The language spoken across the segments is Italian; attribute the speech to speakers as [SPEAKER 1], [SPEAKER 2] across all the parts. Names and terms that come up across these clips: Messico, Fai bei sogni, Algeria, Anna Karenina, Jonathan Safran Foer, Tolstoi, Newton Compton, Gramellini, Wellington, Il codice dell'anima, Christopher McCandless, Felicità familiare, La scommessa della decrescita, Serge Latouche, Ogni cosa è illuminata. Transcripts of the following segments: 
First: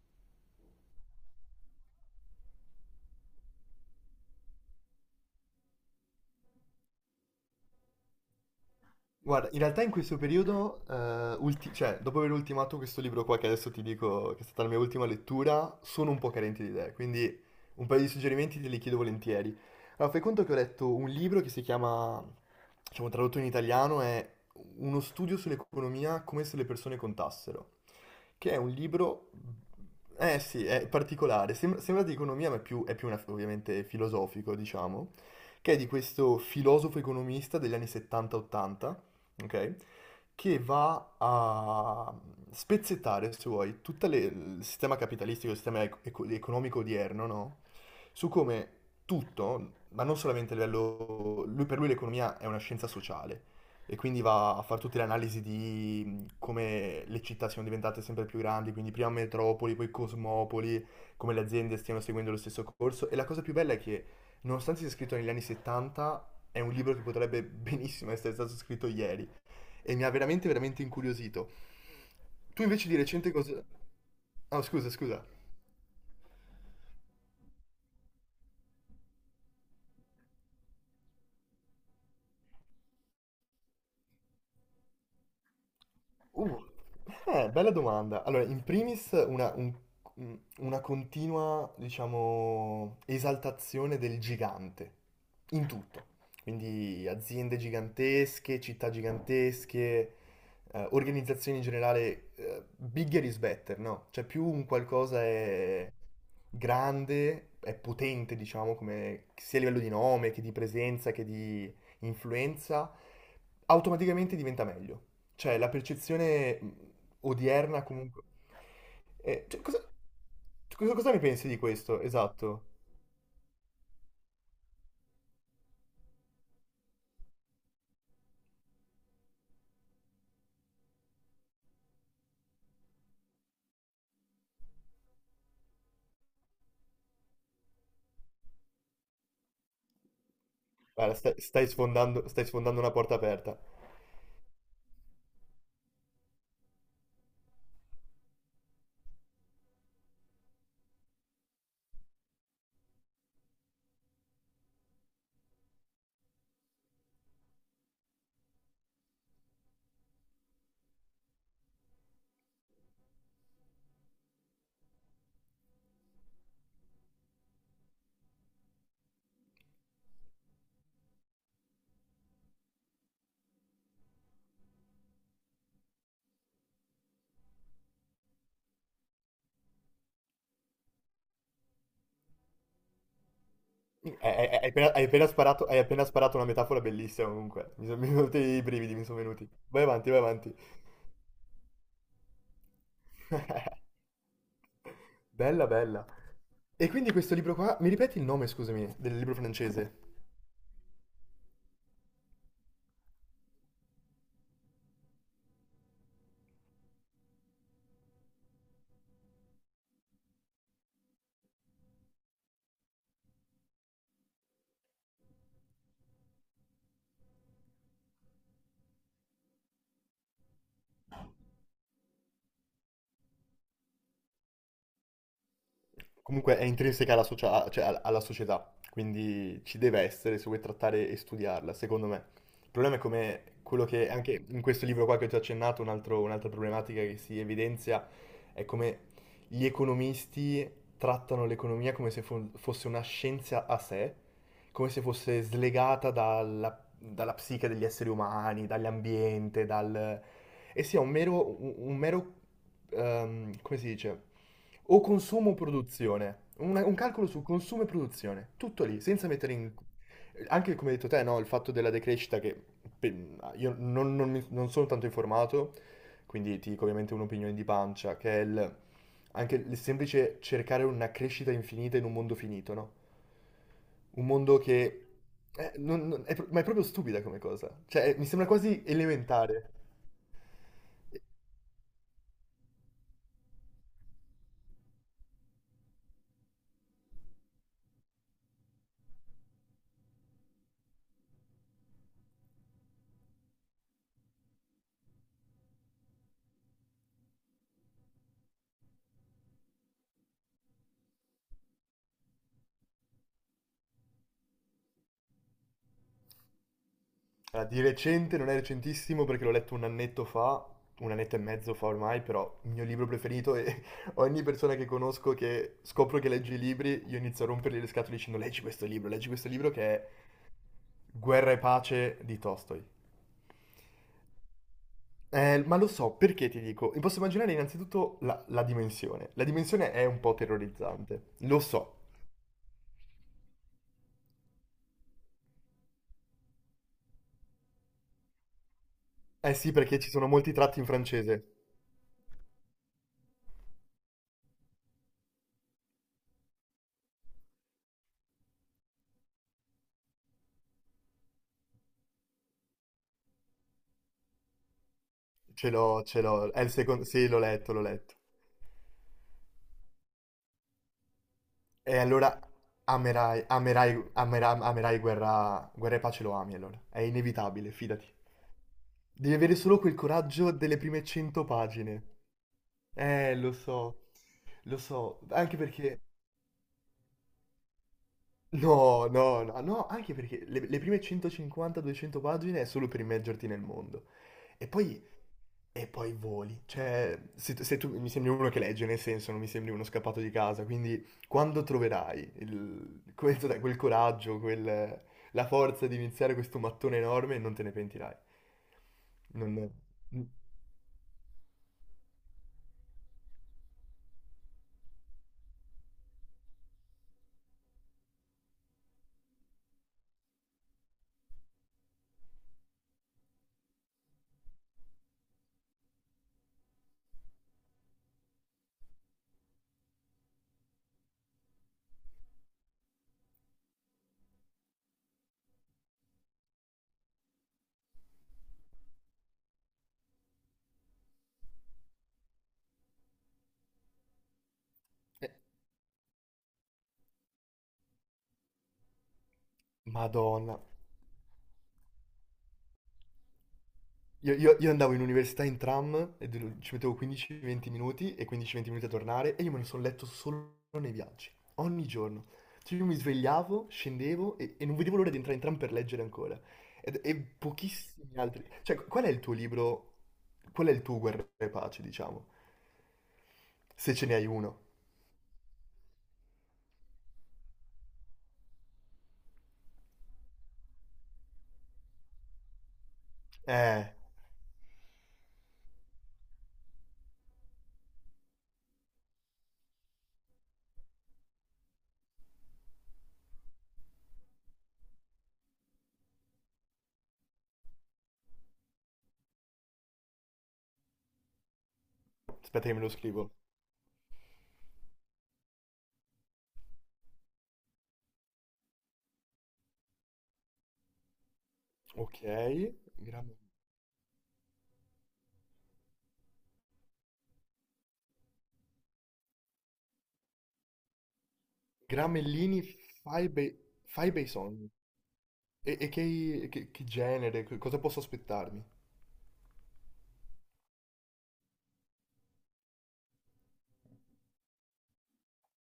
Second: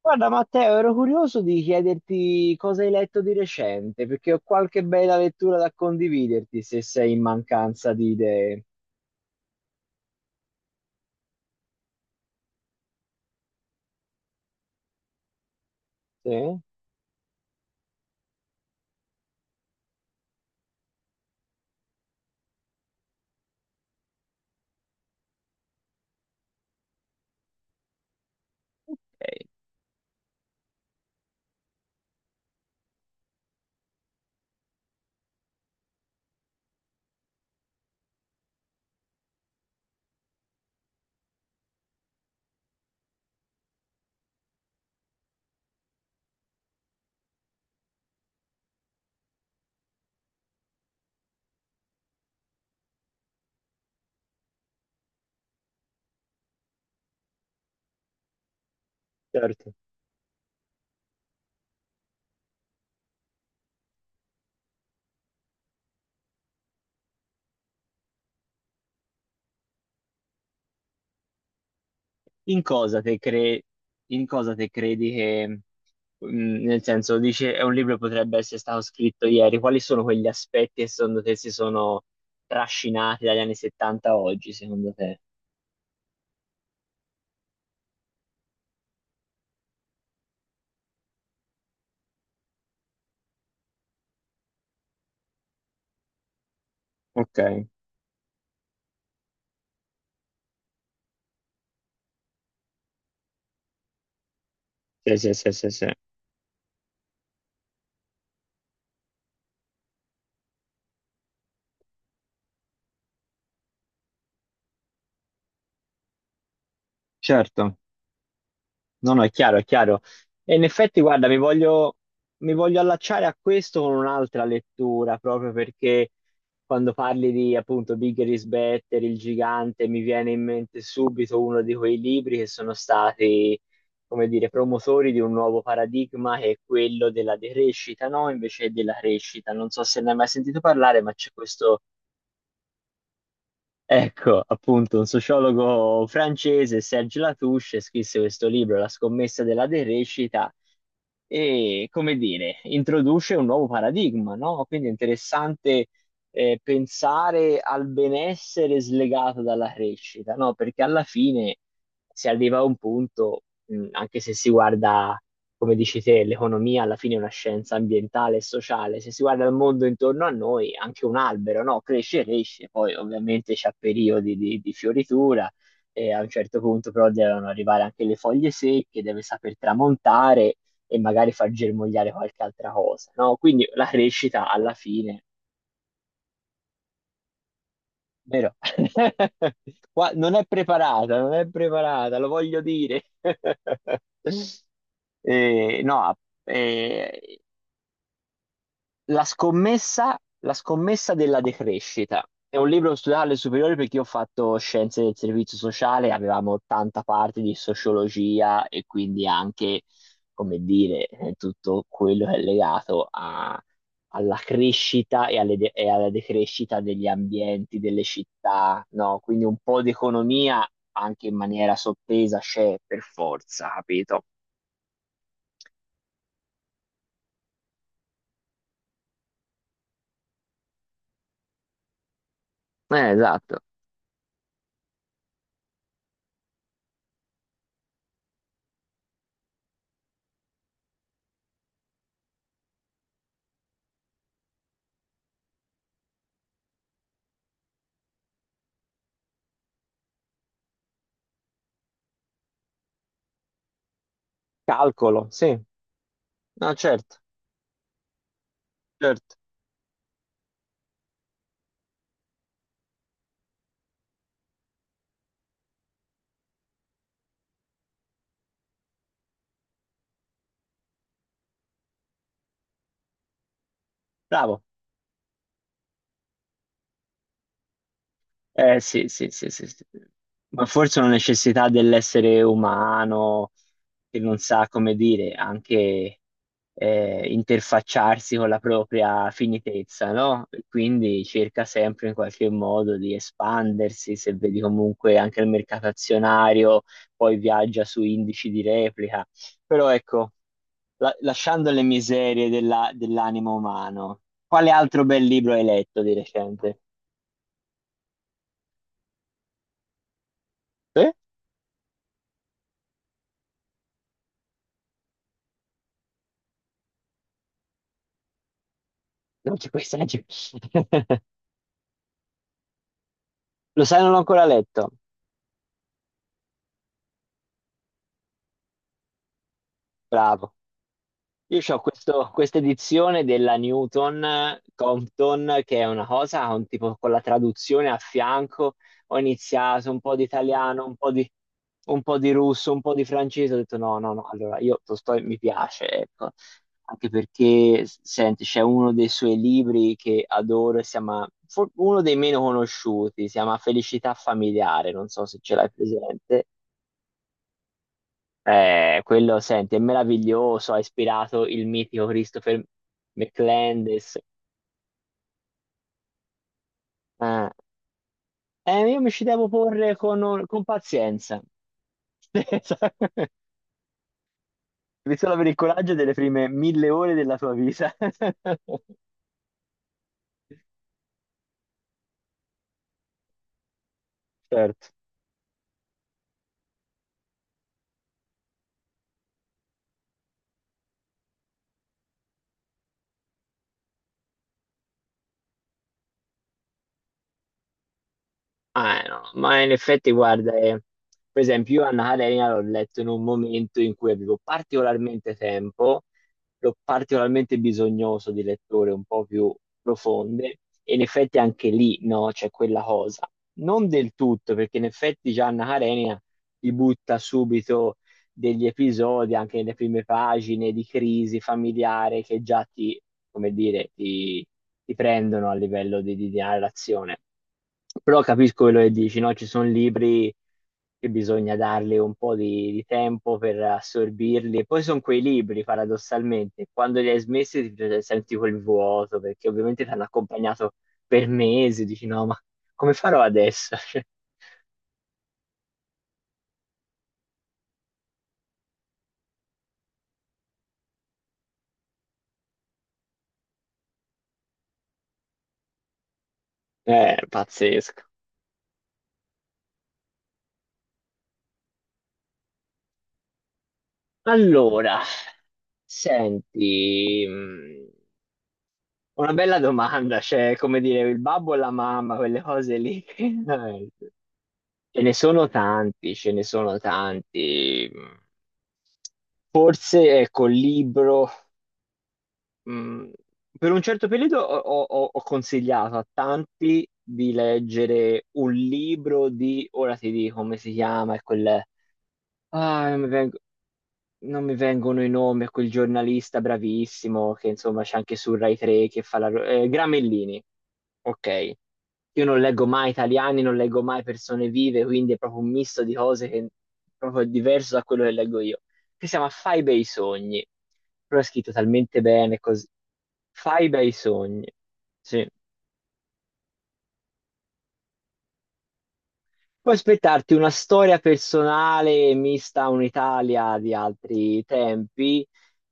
[SPEAKER 1] Guarda Matteo, ero curioso di chiederti cosa hai letto di recente, perché ho qualche bella lettura da condividerti se sei in mancanza di idee.
[SPEAKER 2] Guarda, in realtà in questo periodo, cioè, dopo aver ultimato questo libro qua che adesso ti dico che è stata la mia ultima lettura, sono un po'
[SPEAKER 1] Sì?
[SPEAKER 2] carente di idee, quindi un paio di suggerimenti te li chiedo volentieri. Allora, fai conto che ho letto un libro che si chiama, diciamo tradotto in italiano, è Uno studio sull'economia come se le persone contassero, che è un libro, eh sì, è particolare, sembra di economia ma è più ovviamente filosofico, diciamo, che è di questo filosofo economista degli anni 70-80, ok? Che va a spezzettare, se vuoi, tutto il sistema capitalistico, il sistema economico odierno, no? Su come tutto, ma non solamente a livello... Lui, per lui l'economia è una scienza sociale e quindi va a fare tutte le analisi di come le città siano diventate sempre più grandi, quindi prima
[SPEAKER 1] Certo.
[SPEAKER 2] metropoli, poi cosmopoli, come le aziende stiano seguendo lo stesso corso. E la cosa più bella è che, nonostante sia scritto negli anni 70, è un libro che potrebbe benissimo essere stato scritto ieri e mi ha veramente, veramente incuriosito.
[SPEAKER 1] In
[SPEAKER 2] Tu invece di
[SPEAKER 1] cosa te
[SPEAKER 2] recente
[SPEAKER 1] cre-
[SPEAKER 2] cosa...
[SPEAKER 1] in cosa
[SPEAKER 2] Ah,
[SPEAKER 1] te
[SPEAKER 2] scusa,
[SPEAKER 1] credi
[SPEAKER 2] scusa.
[SPEAKER 1] che, mm, Nel senso, dice, è un libro che potrebbe essere stato scritto ieri, quali sono quegli aspetti che secondo te si sono trascinati dagli anni 70 a oggi, secondo te?
[SPEAKER 2] Uh, Bella domanda. Allora, in primis una continua, diciamo, esaltazione del gigante, in tutto. Quindi
[SPEAKER 1] Ok,
[SPEAKER 2] aziende gigantesche, città gigantesche, organizzazioni in generale, bigger is better, no? Cioè più un
[SPEAKER 1] sì,
[SPEAKER 2] qualcosa
[SPEAKER 1] sì, sì, sì, sì.
[SPEAKER 2] è grande, è potente, diciamo, come, sia a livello di nome, che di presenza, che di influenza, automaticamente diventa meglio. Cioè, la percezione
[SPEAKER 1] Certo.
[SPEAKER 2] odierna comunque...
[SPEAKER 1] No, no, è chiaro,
[SPEAKER 2] Cioè,
[SPEAKER 1] è
[SPEAKER 2] cosa,
[SPEAKER 1] chiaro. E in
[SPEAKER 2] cosa-
[SPEAKER 1] effetti,
[SPEAKER 2] cosa ne
[SPEAKER 1] guarda,
[SPEAKER 2] pensi di questo?
[SPEAKER 1] mi
[SPEAKER 2] Esatto.
[SPEAKER 1] voglio allacciare a questo con un'altra lettura, proprio perché quando parli di appunto Bigger is Better, il gigante, mi viene in mente subito uno di quei libri che sono stati, come dire, promotori di un nuovo paradigma che è quello della decrescita, no? Invece della crescita. Non so se ne hai mai sentito parlare, ma
[SPEAKER 2] Guarda,
[SPEAKER 1] c'è
[SPEAKER 2] stai, stai
[SPEAKER 1] questo.
[SPEAKER 2] sfondando, stai sfondando una porta aperta.
[SPEAKER 1] Ecco, appunto, un sociologo francese, Serge Latouche, scrisse questo libro, La scommessa della derecita, e, come dire, introduce un nuovo paradigma, no? Quindi è interessante pensare al benessere slegato dalla crescita, no? Perché alla fine si arriva a un punto, anche se si guarda come dici te, l'economia alla fine è una scienza ambientale e sociale. Se si guarda il mondo intorno a noi, anche un albero, no? Cresce, cresce, poi ovviamente c'ha periodi di fioritura e a un certo punto però devono arrivare anche le foglie secche, deve saper tramontare e magari far germogliare qualche altra cosa, no? Quindi la crescita alla fine,
[SPEAKER 2] Hai appena sparato una metafora bellissima comunque. Mi sono venuti
[SPEAKER 1] vero?
[SPEAKER 2] i brividi, mi sono venuti. Vai avanti,
[SPEAKER 1] Qua
[SPEAKER 2] vai
[SPEAKER 1] non è
[SPEAKER 2] avanti.
[SPEAKER 1] preparata, non è preparata, lo voglio dire.
[SPEAKER 2] Bella, bella.
[SPEAKER 1] No,
[SPEAKER 2] E quindi questo
[SPEAKER 1] eh,
[SPEAKER 2] libro qua, mi ripeti il nome, scusami, del libro francese?
[SPEAKER 1] La scommessa della decrescita. È un libro che ho studiato alle superiori perché io ho fatto scienze del servizio sociale, avevamo tanta parte di sociologia e quindi anche, come dire, tutto quello che è legato alla crescita e, e alla decrescita degli ambienti, delle città, no? Quindi un po' di economia anche in maniera sottesa c'è per forza, capito?
[SPEAKER 2] Comunque è intrinseca cioè alla società, quindi ci deve essere se vuoi trattare e studiarla, secondo me. Il problema è come
[SPEAKER 1] Esatto.
[SPEAKER 2] quello che anche in questo libro qua che ho già accennato, un'altra problematica che si evidenzia è come gli economisti trattano l'economia come se fosse una scienza a sé, come se fosse slegata dalla psiche degli esseri umani, dall'ambiente, dal... e sia un mero, come si dice? O
[SPEAKER 1] Calcolo,
[SPEAKER 2] consumo o
[SPEAKER 1] sì.
[SPEAKER 2] produzione.
[SPEAKER 1] No,
[SPEAKER 2] Un
[SPEAKER 1] certo,
[SPEAKER 2] calcolo su consumo e produzione. Tutto lì, senza
[SPEAKER 1] certo.
[SPEAKER 2] mettere in... Anche come hai detto te, no? Il fatto della decrescita che io non sono tanto informato, quindi ti dico ovviamente un'opinione di pancia, che è anche il semplice cercare una crescita infinita in un mondo finito, no? Un mondo
[SPEAKER 1] Bravo.
[SPEAKER 2] che... ma è proprio stupida come cosa. Cioè, mi sembra
[SPEAKER 1] Eh
[SPEAKER 2] quasi
[SPEAKER 1] sì, sì, sì, sì,
[SPEAKER 2] elementare.
[SPEAKER 1] sì. Ma forse una necessità dell'essere umano che non sa come dire, anche interfacciarsi con la propria finitezza, no? E quindi cerca sempre in qualche modo di espandersi, se vedi comunque anche il mercato azionario, poi viaggia su indici di replica. Però ecco, lasciando le miserie dell'animo umano, quale altro bel libro hai letto di recente?
[SPEAKER 2] Allora, di recente, non è recentissimo perché l'ho letto un annetto fa, un annetto e mezzo fa ormai, però il mio libro preferito e ogni persona che conosco che scopro che legge i libri, io inizio a rompergli le scatole dicendo leggi questo
[SPEAKER 1] Non c'è
[SPEAKER 2] libro che
[SPEAKER 1] questa
[SPEAKER 2] è
[SPEAKER 1] legge.
[SPEAKER 2] Guerra e pace di Tolstoi.
[SPEAKER 1] Lo sai, non l'ho ancora letto.
[SPEAKER 2] Ma lo so, perché ti dico? Mi posso immaginare innanzitutto la dimensione. La dimensione è un po'
[SPEAKER 1] Bravo.
[SPEAKER 2] terrorizzante, lo
[SPEAKER 1] Io ho
[SPEAKER 2] so.
[SPEAKER 1] questo, questa edizione della Newton Compton, che è una cosa, un tipo con la traduzione a fianco. Ho
[SPEAKER 2] Eh sì,
[SPEAKER 1] iniziato
[SPEAKER 2] perché
[SPEAKER 1] un
[SPEAKER 2] ci
[SPEAKER 1] po' di
[SPEAKER 2] sono molti tratti
[SPEAKER 1] italiano,
[SPEAKER 2] in francese.
[SPEAKER 1] un po' di russo, un po' di francese. Ho detto no, no, no. Allora, io Tolstoi mi piace, ecco. Anche perché, senti, c'è uno dei suoi libri che adoro, uno dei meno conosciuti, si chiama Felicità familiare, non so se ce
[SPEAKER 2] Ce
[SPEAKER 1] l'hai
[SPEAKER 2] l'ho, ce
[SPEAKER 1] presente.
[SPEAKER 2] l'ho. È il secondo... Sì, l'ho letto, l'ho letto.
[SPEAKER 1] Quello, senti, è meraviglioso, ha ispirato il
[SPEAKER 2] E
[SPEAKER 1] mitico
[SPEAKER 2] allora
[SPEAKER 1] Christopher
[SPEAKER 2] amerai, amerai,
[SPEAKER 1] McCandless.
[SPEAKER 2] amera- amerai Guerra e pace lo ami allora. È
[SPEAKER 1] Ah.
[SPEAKER 2] inevitabile, fidati.
[SPEAKER 1] Io mi ci
[SPEAKER 2] Devi
[SPEAKER 1] devo
[SPEAKER 2] avere solo quel
[SPEAKER 1] porre
[SPEAKER 2] coraggio
[SPEAKER 1] con
[SPEAKER 2] delle prime
[SPEAKER 1] pazienza.
[SPEAKER 2] 100 pagine. Lo so, lo
[SPEAKER 1] Devi
[SPEAKER 2] so.
[SPEAKER 1] solo avere il
[SPEAKER 2] Anche
[SPEAKER 1] coraggio
[SPEAKER 2] perché...
[SPEAKER 1] delle prime mille ore della tua vita.
[SPEAKER 2] No, no, no, no, anche perché le prime 150-200 pagine è solo per immergerti nel mondo. E
[SPEAKER 1] Certo.
[SPEAKER 2] poi E poi voli. Cioè, se tu mi sembri uno che legge, nel senso, non mi sembri uno scappato di casa, quindi quando troverai quel, sai, quel coraggio, la forza di iniziare questo mattone enorme, non te ne pentirai.
[SPEAKER 1] Ah, no, Ma in
[SPEAKER 2] Non...
[SPEAKER 1] effetti, guarda, per esempio, io Anna Karenina l'ho letto in un momento in cui avevo particolarmente tempo, ero particolarmente bisognoso di letture un po' più profonde, e in effetti anche lì, no, c'è quella cosa. Non del tutto, perché in effetti già Anna Karenina ti butta subito degli episodi, anche nelle prime pagine di crisi familiare che già ti, come dire, ti prendono a livello di, di narrazione. Però capisco quello che dici, no? Ci sono libri che bisogna dargli un po' di tempo per assorbirli. E poi sono quei
[SPEAKER 2] Eh,
[SPEAKER 1] libri, paradossalmente, quando li hai smessi ti senti quel vuoto, perché ovviamente ti hanno
[SPEAKER 2] Madonna.
[SPEAKER 1] accompagnato per mesi, dici no, ma come farò adesso?
[SPEAKER 2] Io andavo in università in tram e ci mettevo 15-20 minuti e 15-20 minuti a tornare e io me ne sono letto solo nei viaggi, ogni giorno. Cioè io mi svegliavo, scendevo e non vedevo l'ora di entrare in tram per leggere ancora. Ed-
[SPEAKER 1] Cioè,
[SPEAKER 2] E,
[SPEAKER 1] è pazzesco.
[SPEAKER 2] pochissimi altri. Cioè, qual è il tuo libro? Qual è il tuo Guerra e Pace, diciamo? Se ce ne hai uno.
[SPEAKER 1] Allora, senti, una bella domanda, cioè, come dire, il babbo e la mamma, quelle cose lì,
[SPEAKER 2] Eh,
[SPEAKER 1] veramente. Ce ne sono tanti, ce ne sono tanti. Forse, ecco, il libro, mh, per un certo periodo ho consigliato a tanti di leggere un libro di, ora ti dico come si chiama, è quel,
[SPEAKER 2] Aspetta che me lo scrivo.
[SPEAKER 1] non mi vengono i nomi, a quel giornalista bravissimo che insomma c'è anche su Rai 3 che fa Gramellini, ok.
[SPEAKER 2] Ok,
[SPEAKER 1] Io non leggo mai
[SPEAKER 2] Gram-
[SPEAKER 1] italiani, non leggo mai persone vive, quindi è proprio un misto di cose che proprio è proprio diverso da quello che leggo io. Che si chiama Fai bei sogni, però è scritto talmente bene
[SPEAKER 2] Gramellini,
[SPEAKER 1] così.
[SPEAKER 2] fai bei,
[SPEAKER 1] Fai bei
[SPEAKER 2] fai bei
[SPEAKER 1] sogni,
[SPEAKER 2] sogni.
[SPEAKER 1] sì.
[SPEAKER 2] E che genere, cosa posso aspettarmi?
[SPEAKER 1] Puoi aspettarti una storia personale mista a un'Italia di altri tempi,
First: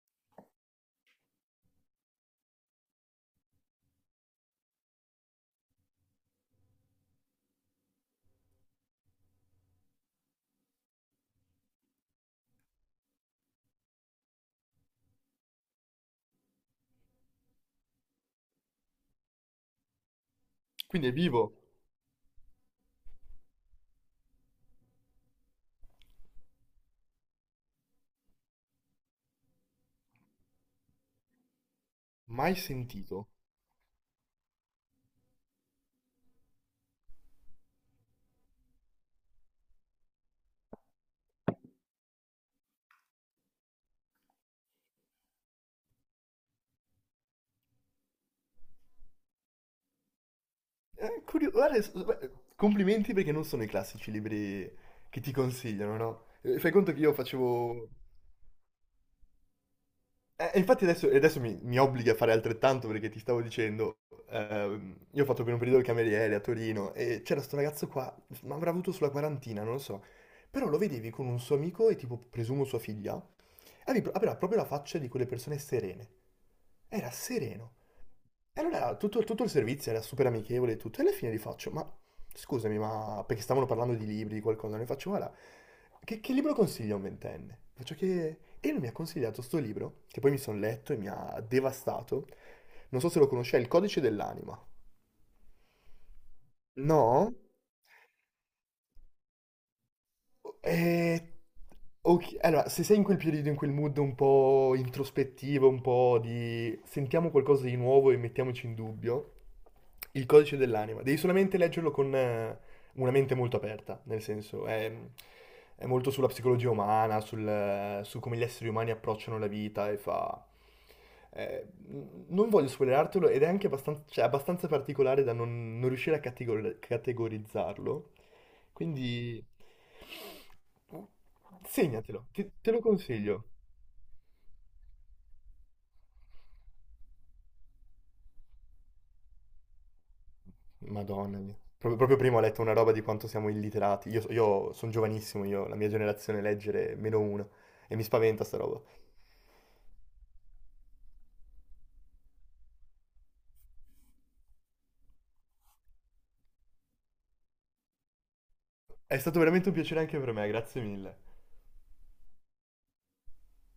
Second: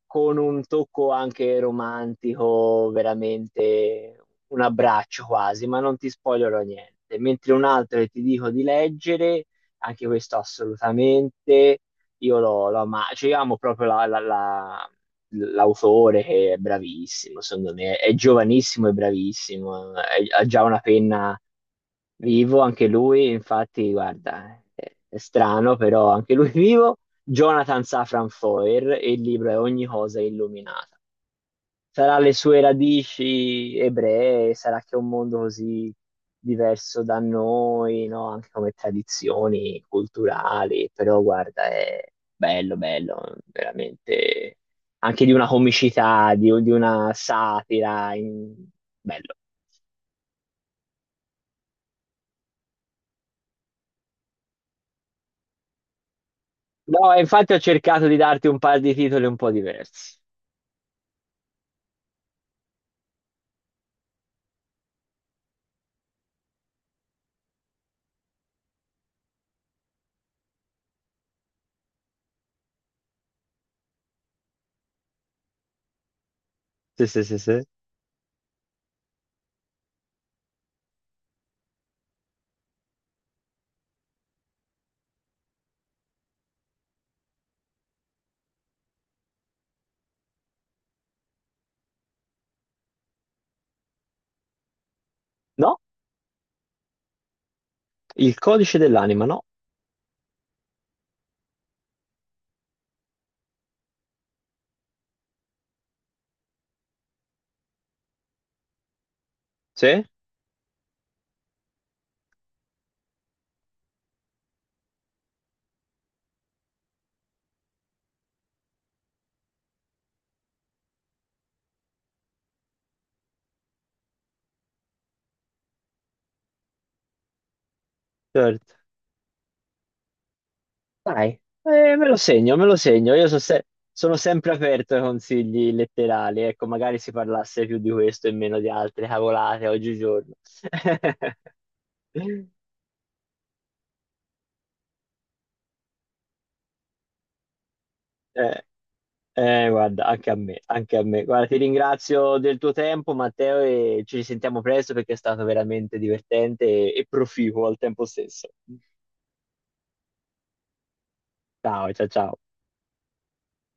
[SPEAKER 1] con un tocco anche romantico, veramente un abbraccio quasi, ma non ti spoilerò niente. Mentre un altro che ti dico di leggere, anche questo assolutamente, io lo, lo ama- cioè, io amo proprio l'autore che è bravissimo, secondo me, è giovanissimo e bravissimo, ha già una
[SPEAKER 2] Quindi è
[SPEAKER 1] penna
[SPEAKER 2] vivo,
[SPEAKER 1] vivo, anche lui, infatti, guarda, è strano, però anche lui vivo. Jonathan Safran Foer e il libro è Ogni cosa è illuminata. Sarà le
[SPEAKER 2] mai
[SPEAKER 1] sue
[SPEAKER 2] sentito.
[SPEAKER 1] radici ebree, sarà che è un mondo così diverso da noi, no? Anche come tradizioni culturali, però guarda, è bello, bello, veramente anche di una comicità, di una satira, bello.
[SPEAKER 2] Guarda, beh, complimenti perché non sono i classici libri che ti consigliano, no? Fai conto che
[SPEAKER 1] No,
[SPEAKER 2] io
[SPEAKER 1] e infatti ho
[SPEAKER 2] facevo...
[SPEAKER 1] cercato di darti un paio di titoli un po' diversi.
[SPEAKER 2] E infatti adesso, mi obblighi a fare altrettanto perché ti stavo dicendo, io ho fatto per un periodo il cameriere a Torino e c'era sto ragazzo qua, ma avrà avuto sulla quarantina, non lo so. Però lo vedevi con un suo amico e tipo, presumo sua figlia, aveva proprio la faccia di quelle persone serene.
[SPEAKER 1] Sì,
[SPEAKER 2] Era
[SPEAKER 1] sì, sì, sì.
[SPEAKER 2] sereno. E allora tutto il servizio era super amichevole e tutto, e alla fine gli faccio, ma scusami, ma perché stavano parlando di libri, di qualcosa, ne faccio, guarda, che libro consiglia a un ventenne? Faccio che... E lui mi ha consigliato sto libro, che poi mi sono letto e mi ha devastato. Non so se lo conosce, è Il codice dell'anima.
[SPEAKER 1] No,
[SPEAKER 2] No?
[SPEAKER 1] il codice dell'anima, no?
[SPEAKER 2] Eh, ok, allora, se sei in quel periodo, in quel mood un po' introspettivo, un po' di sentiamo qualcosa di nuovo e mettiamoci in dubbio,
[SPEAKER 1] Sì,
[SPEAKER 2] il codice dell'anima, devi solamente leggerlo con una mente molto aperta, nel senso è molto sulla psicologia umana, su come gli esseri umani approcciano la vita e fa... non voglio spoilerartelo ed è anche abbastanza, cioè, abbastanza particolare da non riuscire a categorizzarlo.
[SPEAKER 1] certo.
[SPEAKER 2] Quindi
[SPEAKER 1] Dai, me lo
[SPEAKER 2] segnatelo,
[SPEAKER 1] segno, me
[SPEAKER 2] te
[SPEAKER 1] lo
[SPEAKER 2] lo
[SPEAKER 1] segno. Io so
[SPEAKER 2] consiglio.
[SPEAKER 1] se- Sono sempre aperto ai consigli letterali. Ecco, magari si parlasse più di questo e meno di altre cavolate oggigiorno.
[SPEAKER 2] Madonna mia. Proprio, proprio prima ho letto una roba di quanto siamo illiterati. Io sono giovanissimo, io, la mia generazione leggere è meno uno. E mi spaventa sta
[SPEAKER 1] Eh,
[SPEAKER 2] roba.
[SPEAKER 1] Guarda, anche a me, anche a me. Guarda, ti ringrazio del tuo tempo, Matteo, e ci risentiamo presto perché è stato veramente divertente e proficuo al tempo stesso.
[SPEAKER 2] È stato veramente un piacere anche per me, grazie mille.
[SPEAKER 1] Ciao, ciao, ciao.